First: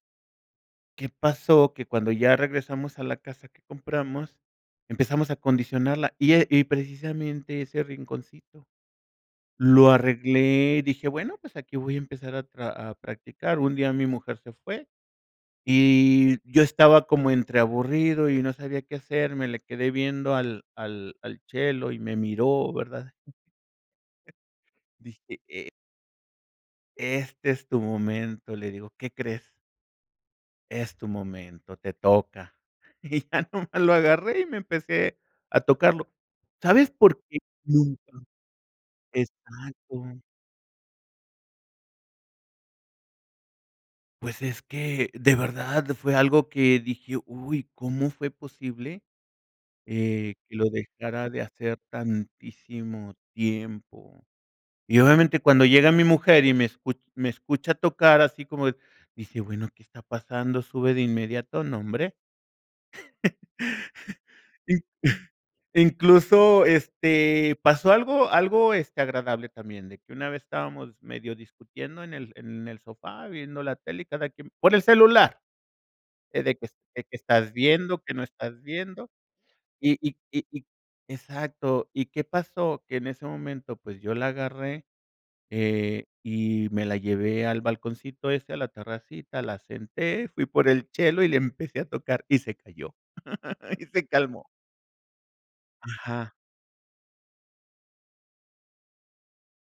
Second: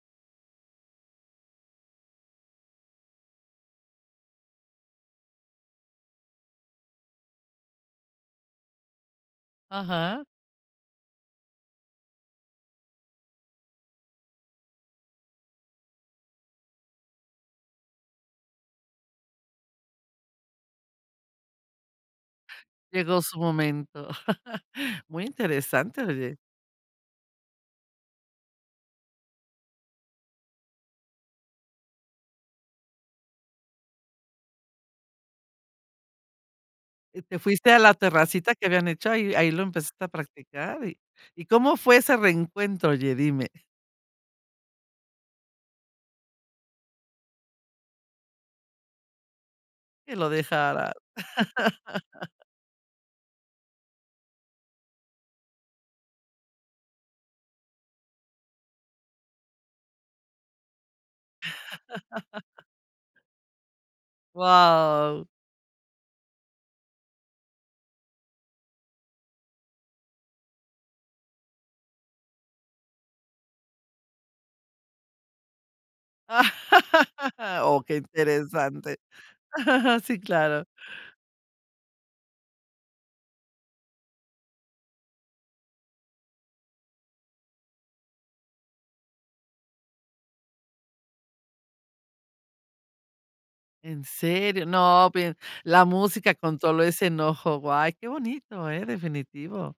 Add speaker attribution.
Speaker 1: ¿Qué pasó? Que cuando ya regresamos a la casa que compramos, empezamos a condicionarla y e y precisamente ese rinconcito lo
Speaker 2: Aja.
Speaker 1: arreglé, dije: "Bueno, pues aquí voy a empezar a a practicar, un día mi mujer se fue y yo estaba como entreaburrido y no sabía qué hacer, me le quedé viendo al al al chelo y me miró, ¿verdad?
Speaker 2: Llegó su momento. Muy
Speaker 1: Dije: "E"
Speaker 2: interesante oye.
Speaker 1: este es tu momento, le digo, ¿qué crees? Es tu momento, te toca, y ya nomás lo agarré y me empecé a tocarlo. ¿Sabes
Speaker 2: Y
Speaker 1: por
Speaker 2: te
Speaker 1: qué?
Speaker 2: fuiste a la terracita que habían
Speaker 1: [unintelligible]
Speaker 2: hecho, ahí ahí lo empezaste a
Speaker 1: Exacto.
Speaker 2: practicar, ¿y y cómo fue ese reencuentro, oye, dime?
Speaker 1: Pues es que de verdad fue algo que dije: "Uy, ¿cómo fue posible,
Speaker 2: Que lo
Speaker 1: eh que lo
Speaker 2: dejara.
Speaker 1: dejara de hacer tantísimo tiempo?" Y obviamente cuando llega mi mujer y me escu me escucha tocar así como de dice: "Bueno, ¿qué está pasando?" Sube de inmediato, ¿no, hombre?
Speaker 2: Wao.
Speaker 1: Incluso, este, pasó algo algo, este, agradable también, de que una vez estábamos medio discutiendo en el en el sofá viendo la tele y cada quien por el celular, de que de que estás
Speaker 2: Oh, qué
Speaker 1: viendo, que no estás
Speaker 2: interesante.
Speaker 1: viendo, y y
Speaker 2: Sí,
Speaker 1: y
Speaker 2: claro.
Speaker 1: y exacto, ¿y qué pasó? Que en ese momento, pues, yo la agarré, eh, y me la llevé al balconcito ese, a la terracita, la senté, fui por el chelo y le empecé a tocar y se calló, y
Speaker 2: ¿En
Speaker 1: se calmó.
Speaker 2: serio? No, ve la
Speaker 1: Ajá.
Speaker 2: música controló ese enojo. Guay, qué bonito, ¿eh? Definitivo.